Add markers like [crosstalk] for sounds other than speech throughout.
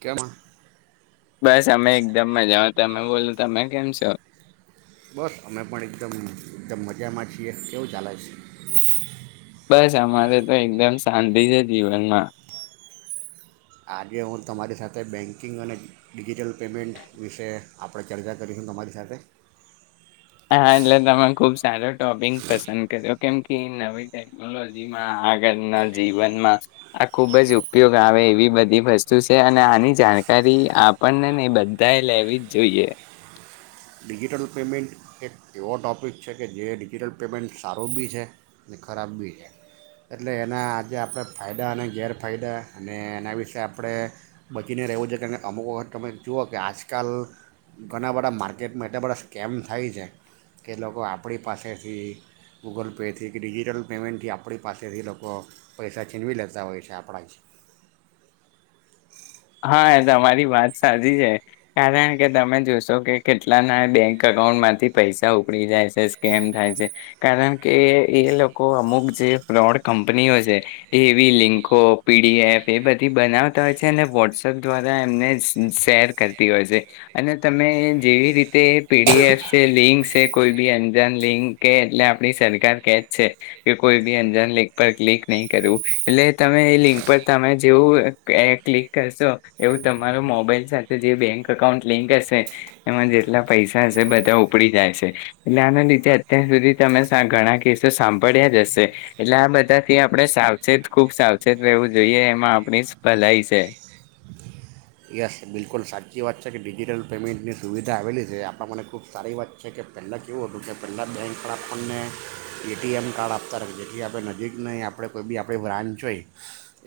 કેમાં બસ અમે એકદમ મજામાં તમે બોલો તમે કેમ છો? બસ અમે પણ એકદમ એકદમ મજામાં છીએ કેવું ચાલે છે? બસ અમારે તો એકદમ શાંતિ છે જીવનમાં આજે હું તમારી સાથે બેન્કિંગ અને ડિજિટલ પેમેન્ટ વિશે આપણે ચર્ચા કરીશું તમારી સાથે હા એટલે તમે ખુબ સારો ટોપિક પસંદ કર્યો કેમ કે નવી ટેકનોલોજીમાં આગળના જીવનમાં આ ખુબ જ ઉપયોગ આવે એવી બધી વસ્તુ સે. અને આની જાણકારી આપણને નહીં બધાએ લેવી જ જોઈએ. ડિજિટલ પેમેન્ટ એક એવો ટૉપિક છે કે જે ડિજિટલ પેમેન્ટ સારું બી છે અને ખરાબ બી છે. એટલે એના આજે આપણે ફાયદા અને ગેરફાયદા અને એના વિશે આપણે બચીને રહેવું છે કે અમુક વખત તમે જુઓ કે આજકાલ ઘણા બધા માર્કેટ માર્કેટમાં એટલા બધા સ્કેમ થાય છે. કે લોકો આપણી પાસેથી ગૂગલ પેથી કે ડિજિટલ પેમેન્ટથી આપણી પાસેથી લોકો પૈસા છીનવી લેતા હોય છે આપણા જ હા તમારી વાત સાચી છે. કારણ કે તમે જોશો કે કેટલાના બેંક અકાઉન્ટમાંથી પૈસા ઉપડી જાય છે, સ્કેમ થાય છે, કારણ કે એ લોકો અમુક જે ફ્રોડ કંપનીઓ છે એવી લિંન્કો, પીડીએફ એ બધી બનાવતા હોય છે ને વોટ વોટ્સઅપ દ્વારા એમને શેર કરતી હોય છે. અને તમે જેવી રીતે પીડીએફ છે, લિંક સે કોઈ બી અંજાન લિંક કે એટલે આપણી સરકાર કે જ છે કે કોઈ બી અંજાન લિંક પર ક્લિક નહીં કરવું. એટલે તમે એ લિંક પર તમે જેવું કે ક્લિક કરશો એવું તમારો મોબાઈલ સાથે જે બેંક અકાઉન્ટ લિંક હશે એમાં જેટલા પૈસા હશે બધા ઉપડી જાય છે. એટલે આના લીધે અત્યાર સુધી તમે ઘણા કેસો સાંભળ્યા જ હશે એટલે આ બધાથી આપણે સાવચેત ખૂબ સાવચેત રહેેવું જોઈએ એમાં આપણી જ ભલાઈ છે. યસ બિલકુલ સાચી વાત છે. કે ડિજિટલ પેમેન્ટની સુવિધા આવેલી છે આપણા માટે ખૂબ સારી વાત છે કે પહેલાં કેવું હતું કે પહેલાં બેંક પર આપણને એટીએમ કાર્ડ આપતા રહે જેથી આપણે નજીક નહી આપણે કોઈ બી આપણી બ્રાન્ચ હોય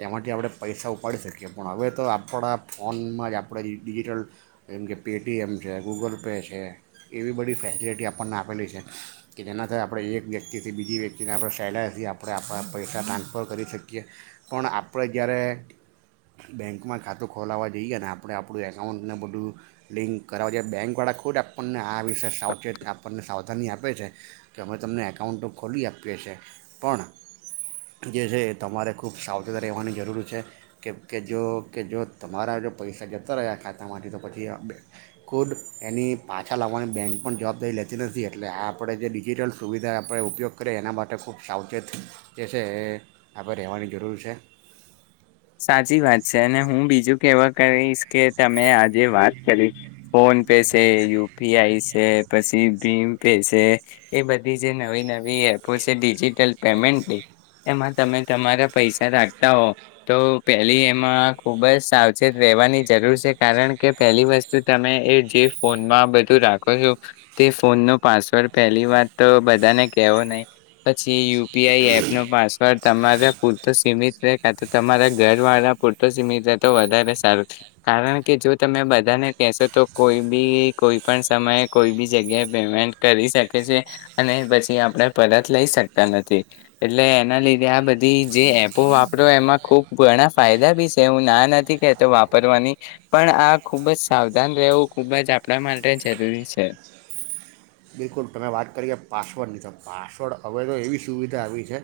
એમાંથી આપણે પૈસા ઉપાડી શકીએ પણ હવે તો આપણા ફોનમાં જ આપણે ડિજિટલ જેમ કે પેટીએમ છે, ગૂગલ પે છે, એવી બધી ફેસિલિટી આપણને આપેલી છે. કે જેનાથી આપણે એક વ્યક્તિથી બીજી વ્યક્તિને આપણે સહેલાઈથી આપણે આપણા પૈસા ટ્રાન્સફર કરી શકીએ. પણ આપણે જ્યારે બેંકમાં ખાતું ખોલાવવા જઈએ ને આપણે આપણું એકાઉન્ટને બધું લિંક કરાવ જઈએ બેંકવાળા ખુદ આપણને આ વિશે સાવચેત આપણને સાવધાની આપે છે કે અમે તમને એકાઉન્ટ તો ખોલી આપીએ છે. પણ જે છે એ તમારે ખૂબ સાવચેત રહેવાની જરૂર છે. કેમ કે જો કે જો તમારા જો પૈસા જતા રહયા ખાતામાંથી તો પછી ખુદ એની પાછા લાવવાની બેંક પણ જવાબદારી લેતી નથી. એટલે આ આપણે જે ડિજિટલ સુવિધા આપણે ઉપયોગ કરીએ એના માટે ખૂબ સાવચેત જે છે એ આપણે રહેવાની જરૂર છે. સાચી વાત છે અને હું બીજું કેવા કરીશ કે તમે આજે વાત કરી ફોન પે છે, યુપીઆઈ છે પછી, ભીમ પે છે એ બધી જે નવી નવી એપો છે ડિજિટલ પેમેન્ટની એમાં તમે તમારા પૈસા રાખતા હો તો પહેલી એમાં ખૂબ જ સાવચેત રહેવાની જરૂર છે. કારણ કે પહેલી વસ્તુ તમે એ જે ફોનમાં બધું રાખો છો તે ફોનનો પાસવર્ડ પહેલી વાત તો બધાને કહેવો નહીં. પછી યુ પી આઈ એપ નો પાસવર્ડ તમારા પૂરતો સીમિત રે કાંતો તમારા ઘરવાળા પૂરતો સીમિત રહે તો વધારે સારું. કારણ કે જો તમે બધાને કહેશો તો કોઈ બી કોઈપણ સમયે કોઈ બી જગ્યાએ પેમેન્ટ કરી શકે છે. અને પછી આપણે પરત લઈ શકતા નથી. એટલે એના લીધે આ બધી જે એપો વાપરો એમાં ખૂબ ઘણા ફાયદા બી છે હું ના નથી કેહેતો વાપરવાની પણ આ ખૂબ જ સાવધાન રહેવું ખૂબ જ આપણા માટે જરૂરી છે. બિલકુલ તમે વાત કરી કે પાસવર્ડની તો પાસવર્ડ હવે તો એવી સુવિધા આવી છે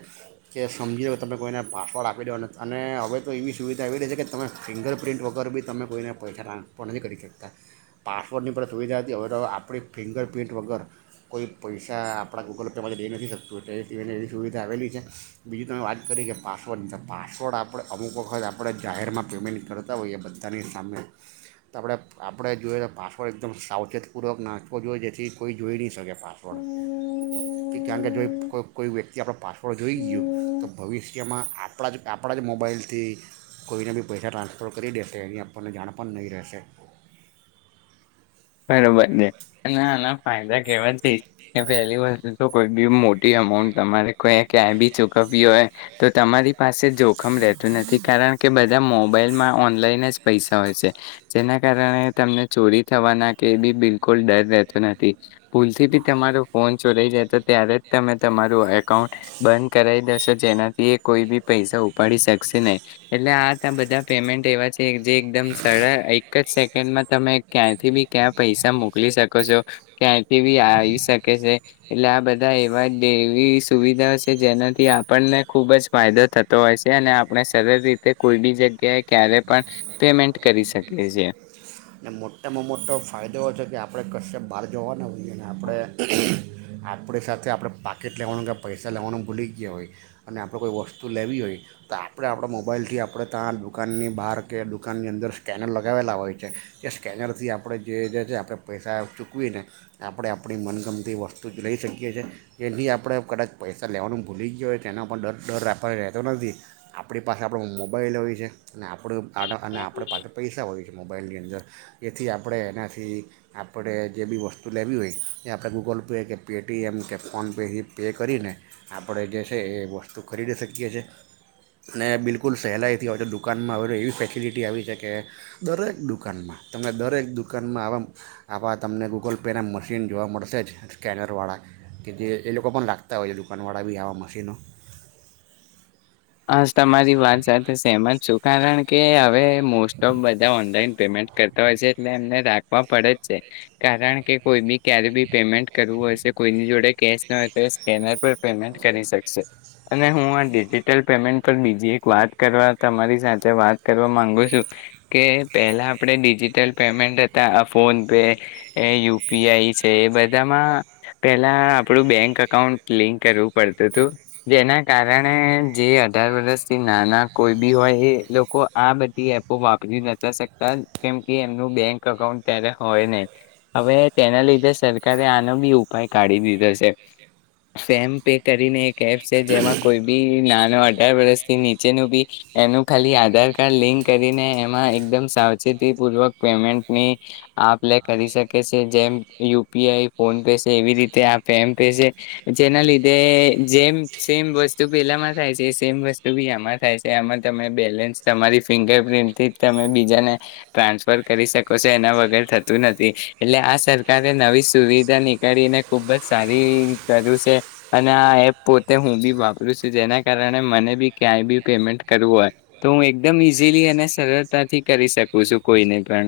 કે સમજી લો તમે કોઈને પાસવર્ડ આપી દેવા નથી અને હવે તો એવી સુવિધા એવી રહી છે કે તમે ફિંગરપ્રિન્ટ વગર બી તમે કોઈને પૈસા ટ્રાન્સફર નથી કરી શકતા. પાસવર્ડની પણ સુવિધા હતી હવે તો આપણી ફિંગરપ્રિન્ટ વગર કોઈ પૈસા આપણા ગૂગલ પેમાંથી લઈ નથી શકતું. તો એ સિય એવી સુવિધા આવેલી છે. બીજી તમે વાત કરી કે પાસવર્ડની તો પાસવર્ડ આપણે અમુક વખત આપણે જાહેરમાં પેમેન્ટ કરતા હોઈએ બધાની સામે તો આપણે આપણે જોઈએ તો પાસવર્ડ એકદમ સાવચેતપૂર્વક નાખવો જોઈએ. જેથી કોઈ જોઈ ની શકે. પાસવર્ડ કારણ કે જો કો કોઈ વ્યક્તિ આપણ પાસપોર્ડ જોઈ ગયું તો ભવિષ્યમાં આપણા જ આપણા જ મોબાઈલથી કોઈને બી પૈસા ટ્રાન્સફર કરી દેશે એની આપણને જાણ પણ નહીં રહેશે. બરોબર છે. અને આના ફાયદા કેવાથી કે પહેલી વસ્તુ તો કોઈ બી મોટી અમાઉન્ટ તમારે કોઈ ક્યાંય બી ચુકવવી હોય તો તમારી પાસે જોખમ રહેતું નથી. કારણ કે બધા મોબાઈલમાં ઓનલાઈન જ પૈસા હોય છે. જેના કારણે તમને ચોરી થવાના કે બી બિલકુલ ડર રહેતો નથી. ભૂલથી બી તમારો ફોન ચોરાઈ જાયતો ત્યારે જ તમે તમારું એકાઉન્ટ બંધ કરાઈ દશો જેનાથી એ કોઈ બી પૈસા ઉપાડી શકશે નહીં. એટલે આ તો બધા પેમેન્ટ એવા છે જે એકદમ સરા એક જ સેકન્ડમાં તમે ક્યાંથી બી ક્યાં પૈસા મોકલી શકો છો, ક્યાંથી બી આવી શકે છે. એટલે આ બધા એવા એવી સુવિધા છે જેનાથી આપણને ખૂબ જ ફાયદો થતો હોય છે. અને આપણે સરળ રીતે કોઈ બી જગ્યાએ ક્યારે પણ પેમેન્ટ કરી શકીએ છીએ. અને મોટામાં મોટો ફાયદો એ છે કે આપણે કશ્યપ બહાર જવાના હોઈએ અને આપણે આપણી સાથે આપણે પાકેટ લેવાનું કે પૈસા લેવાનું ભૂલી ગયા હોય અને આપણે કોઈ વસ્તુ લેવી હોય તો આપણે આપણા મોબાઈલથી આપણે ત્યાં દુકાનની બહાર કે દુકાનની અંદર સ્કેનર લગાવેલા હોય છે એ સ્કેનરથી આપણે જે જે છે આપણે પૈસા ચૂકવીને આપણે આપણી મનગમતી વસ્તુ જ લઈ શકીએ છીએ. એની આપણે કદાચ પૈસા લેવાનું ભૂલી ગયો હોય તેના પણ ડર રાખવાથી રહેતો નથી. આપણી પાસે આપણો મોબાઈલ હોય છે અને આપણું આ અને આપણે પાસે પૈસા હોય કે મોબાઈલની અંદર એથી આપણે એનાથી આપણે જે બી વસ્તુ લેવી હોય એ આપણે ગૂગલ પે, કે પેટીએમ કે, ફોનપેથી પે કરીને આપણે જે છે એ વસ્તુ ખરીદી શકીએ છે. અને બિલકુલ સહેલાઈથી હોય તો દુકાનમાં હવે તો એવી ફેસિલિટી આવી છે કે દરેક દુકાનમાં તમને દરેક દુકાનમાં આવા આવા તમને ગૂગલ પેના મશીન જોવા મળશે જ સ્કેનરવાળા કે જે એ લોકો પણ રાખતા હોય છે દુકાનવાળા બી આવાં મશીનો હ તમારી વાત સાથે સેમત જ છું કારણ કે હવે મ મોસ્ટ ઓફ બા ઓનલાઈ પેમેન્ટ કરતા હોય છે એટલે એમને રાખવા પડે જ છે કારણ કે કોઈ બી ક્યારે બી પેમેન્ટ કરવું હશે કોઈની જોડે કેશ ના હોય તો એ સ્કેનર પર પેમેન્ટ કરી શકશે અને હું આ ડિજિટલ પેમેન્ટ પર બીજી એક વાત કરવા તમારી સાથે વાત કરવા માગુ છું કે પહેલાં આપણે ડિજિટલ પેમેન્ટ હતા ફોન પે એ યુપીઆઈ છે એ બધામાં પહેલાં આપણું બેંક અકાઉન્ટ લિંક કરવું પડતું હતું જેના કારણે જે અઢાર વર્થી નાના કોઈ બી હોય એ લોકો આ બધી એપો વાપરી ન શકતા કેમ કે એમનું બેંક અકાઉન્ટ ત્યારે હોય નહી હવે તેના લીધે સરકારે આનો બી ઉપાય કાઢી દીધો છે ફેમ પે કરીને એક એપ છે જેમાં કોઈ બી ના અઢાર વર્ષથી નીચેનું બી એનું ખાલી આધાર કાર્ડ લિંક કરીને એમાં એકદમ સાવચેતી પૂર્વક પેમેન્ટની આપ કરી શકે છે જેમ યુપીઆઈ ફોન પે છે એવી રીતે આપે એમ પે છે જેના લીધે જેમ સેમ વસ્તુ પેલા સેમ વસ્તુ બી એમાં થાય છે એમાં ત બેલેન્સ તમારી ફિંગર પ્ર્રિન્ટથી તમે બીજાને ટ્રાન્સફર કરી શકો છો એના વગર થતું નથી એટલે આ સરકારે નવી સુવિધા નીકળીને ખુબ જ સારી કર્યું છે અને આ એપ પોતે હું બી વાપરું છું જેના કારણે મને બી ક્યાંય બી પેમેન્ટ કરવું હોય તો હું એકદમ ઈઝીલી અને સરળતાથી કરી શકું છું કોઈને પણ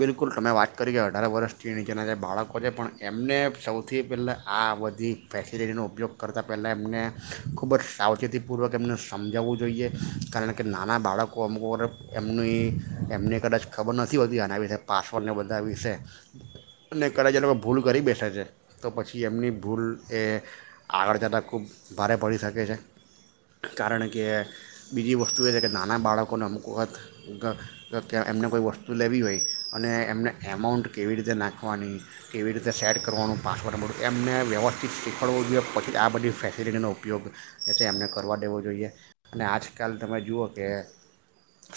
બિલકુલ તમે વાત કરી કે અઢાર વર્ષથી નીચેના જે બાળકો છે પણ એમને સૌથી પહેલાં આ બધી ફેસિલિટીનો ઉપયોગ કરતાં પહેલાં એમને ખૂબ જ સાવચેતીપૂર્વક એમને સમજાવવું જોઈએ કારણ કે નાના બાળકો અમ એમની એમને કદાચ ખબર નથી હોતી આના વિ જે પાસવર્ડને બધા વિશે અને કદાચ લોકો ભૂલ કરી બેસે છે તો પછી એમની ભૂલ એ આગળ જતાં ખૂબ ભારે પડી શકે છે કારણ કે બીજી વસ્તુ એ છે કે નાના બાળકોને અમુક વાત એમને કોઈ વસ્તુ લેવી હોય અને એમને એમાઉન્ટ કેવી રીતે નાખવાની કેવી રીતે સેટ કરવાનું પાસવર્ડ ન એમને વ્યવસ્થિત શીખવાડવું જોઈએ પછી આ બધી ફેસિલિટીનો ઉપયોગ એ છે એમને કરવા દેવો જોઈએ અને આજકાલ તમે જુઓ કે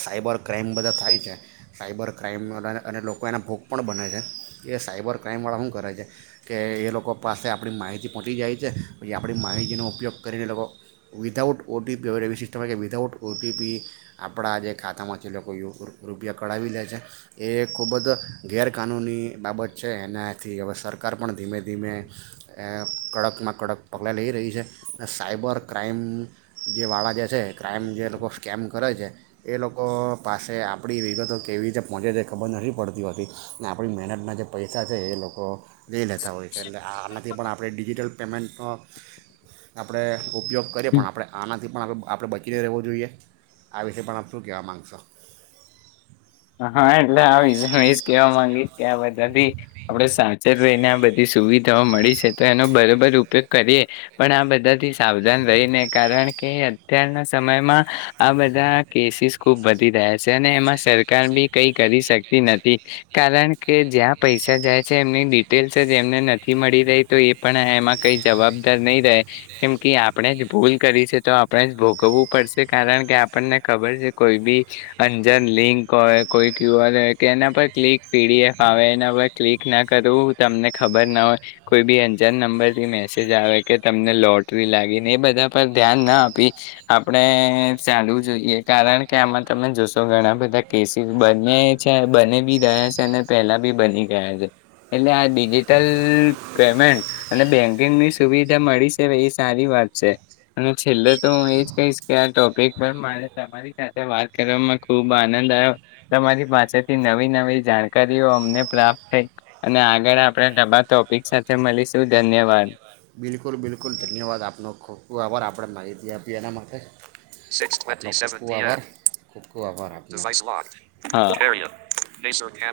સાઈબર ક્રાઈમ બધા થાય છે સાયબર ક્રાઈમા અને લોકો એના ભોગ પણ બને છે એ સાયબર ક્રાઈમવાળા શું કરે છે કે એ લોકો પાસે આપણી માહિતી પહોંચી જાય છે પછી આપણી માહિતીનો ઉપયોગ કરીને એ લોકો વિધાઉટ ઓટીપી એવી સિસ્ટમ હો કે વિધાઉટ ઓટીપી આપણા જે ખાતામાંથી એ લોકો રૂપિયા કઢાવી લે છે એ એ ખૂબ જ ગેરકાનૂની બાબત છે એનાથી હવે સરકાર પણ ધીમે ધીમે કડકમાં કડક પગલાં લઈ રહી છે સાયબર ક્રાઈમ જેવાળા જે છે ક્રાઈઇમ જે લોકો સ્કેમ કરે છે એ લોકો પાસે આપણી વિગતો કેવી રીતે પહોંચે છે ખબર નથી પડતી હોતી ને આપણી મહેનતના જે પૈસા છે એ લોકો લઈ લેતા હોય છે એટલે આનાથી પણ આપણે ડિજિટલ પેમેન્ટ તો આપણે ઉપયોગ કરીએ પણ આપણે આના આથી પણ આપણે બચીને રહેવું જોઈએ આ વિશે પણ આપ શું કહેવા માગશો હા એટલે આ વિુંશે એજ કેવા માંગીશ કે આ બધાથી આપણે સાવચેત રહીને આ બધી સુવિધાઓ મળી છે તો એનો બરોબર ઉપયોગ કરીએ પણ આ બધાથી સાવધાન રહીને કારણ કે અત્યારના સમયમાં આ બધા કેસીસ ખુબ વધી રહ્યા છે અને એમાં સર સરકાર બી કઈ કરી શકતી નથી કારણ કે જ્યાં પૈસા જાય છે એમની ડિટેલ્સ જ એમને નથી મળી રહી તો એ પણ એમાં કઈ જવાબદાર નહી રહે કેમ કે આપણે જ ભૂલ કરી છે તો આપણે જ ભોગવવું પડશે કારણ કે આપણને ખબર છે કોઈ બી અંજાન લિંક કો કોઈ ક્યુઆર હોય કે એના પર ક્લિક પીડીએફ આવે એના પર ક્લિક ના કરવું તમને ખબર ના હોય કોઈ બી અંજાન નંબરથી મેસેજ આવે કે તમને લોટરી લાગીને એ બધા પર ધ્યાન ના આપી આપણે ચાલવું જોઈએ કારણ કે આમાં તમે જોશો ઘણા બધા કેસીસ બને્યા છે બને બી રહયા છે અને પહેલાં બી બની ગયા છે એટલે આ ડિજિટલ પેમેન્ટ અને બેન્કિંગની સુવિધા મળી શે એ સારી વાત છે અને છેલ્લે તો હું એ જ કહીશ કે આ ટોપિક પર મારે તમારી સાથે વાત કરવામાં ખૂબ આ આનંદ આન્યો તમારી પાસેથી નવી નવી જાણકારીઓ અમને પ્રાપ્ત થઈ અને આગળ આપણે નબા ટોપિક સાથે મળીશું ધન્યવાદ બિલકુલ બિલકુલ ધન્યવાદ આપનો ખુબ ખુબ આભાર આપડે માહિતી આપીએ એના માટે ખુબ ખુબ આભાર હા [unintelligible] લઈશો કેમ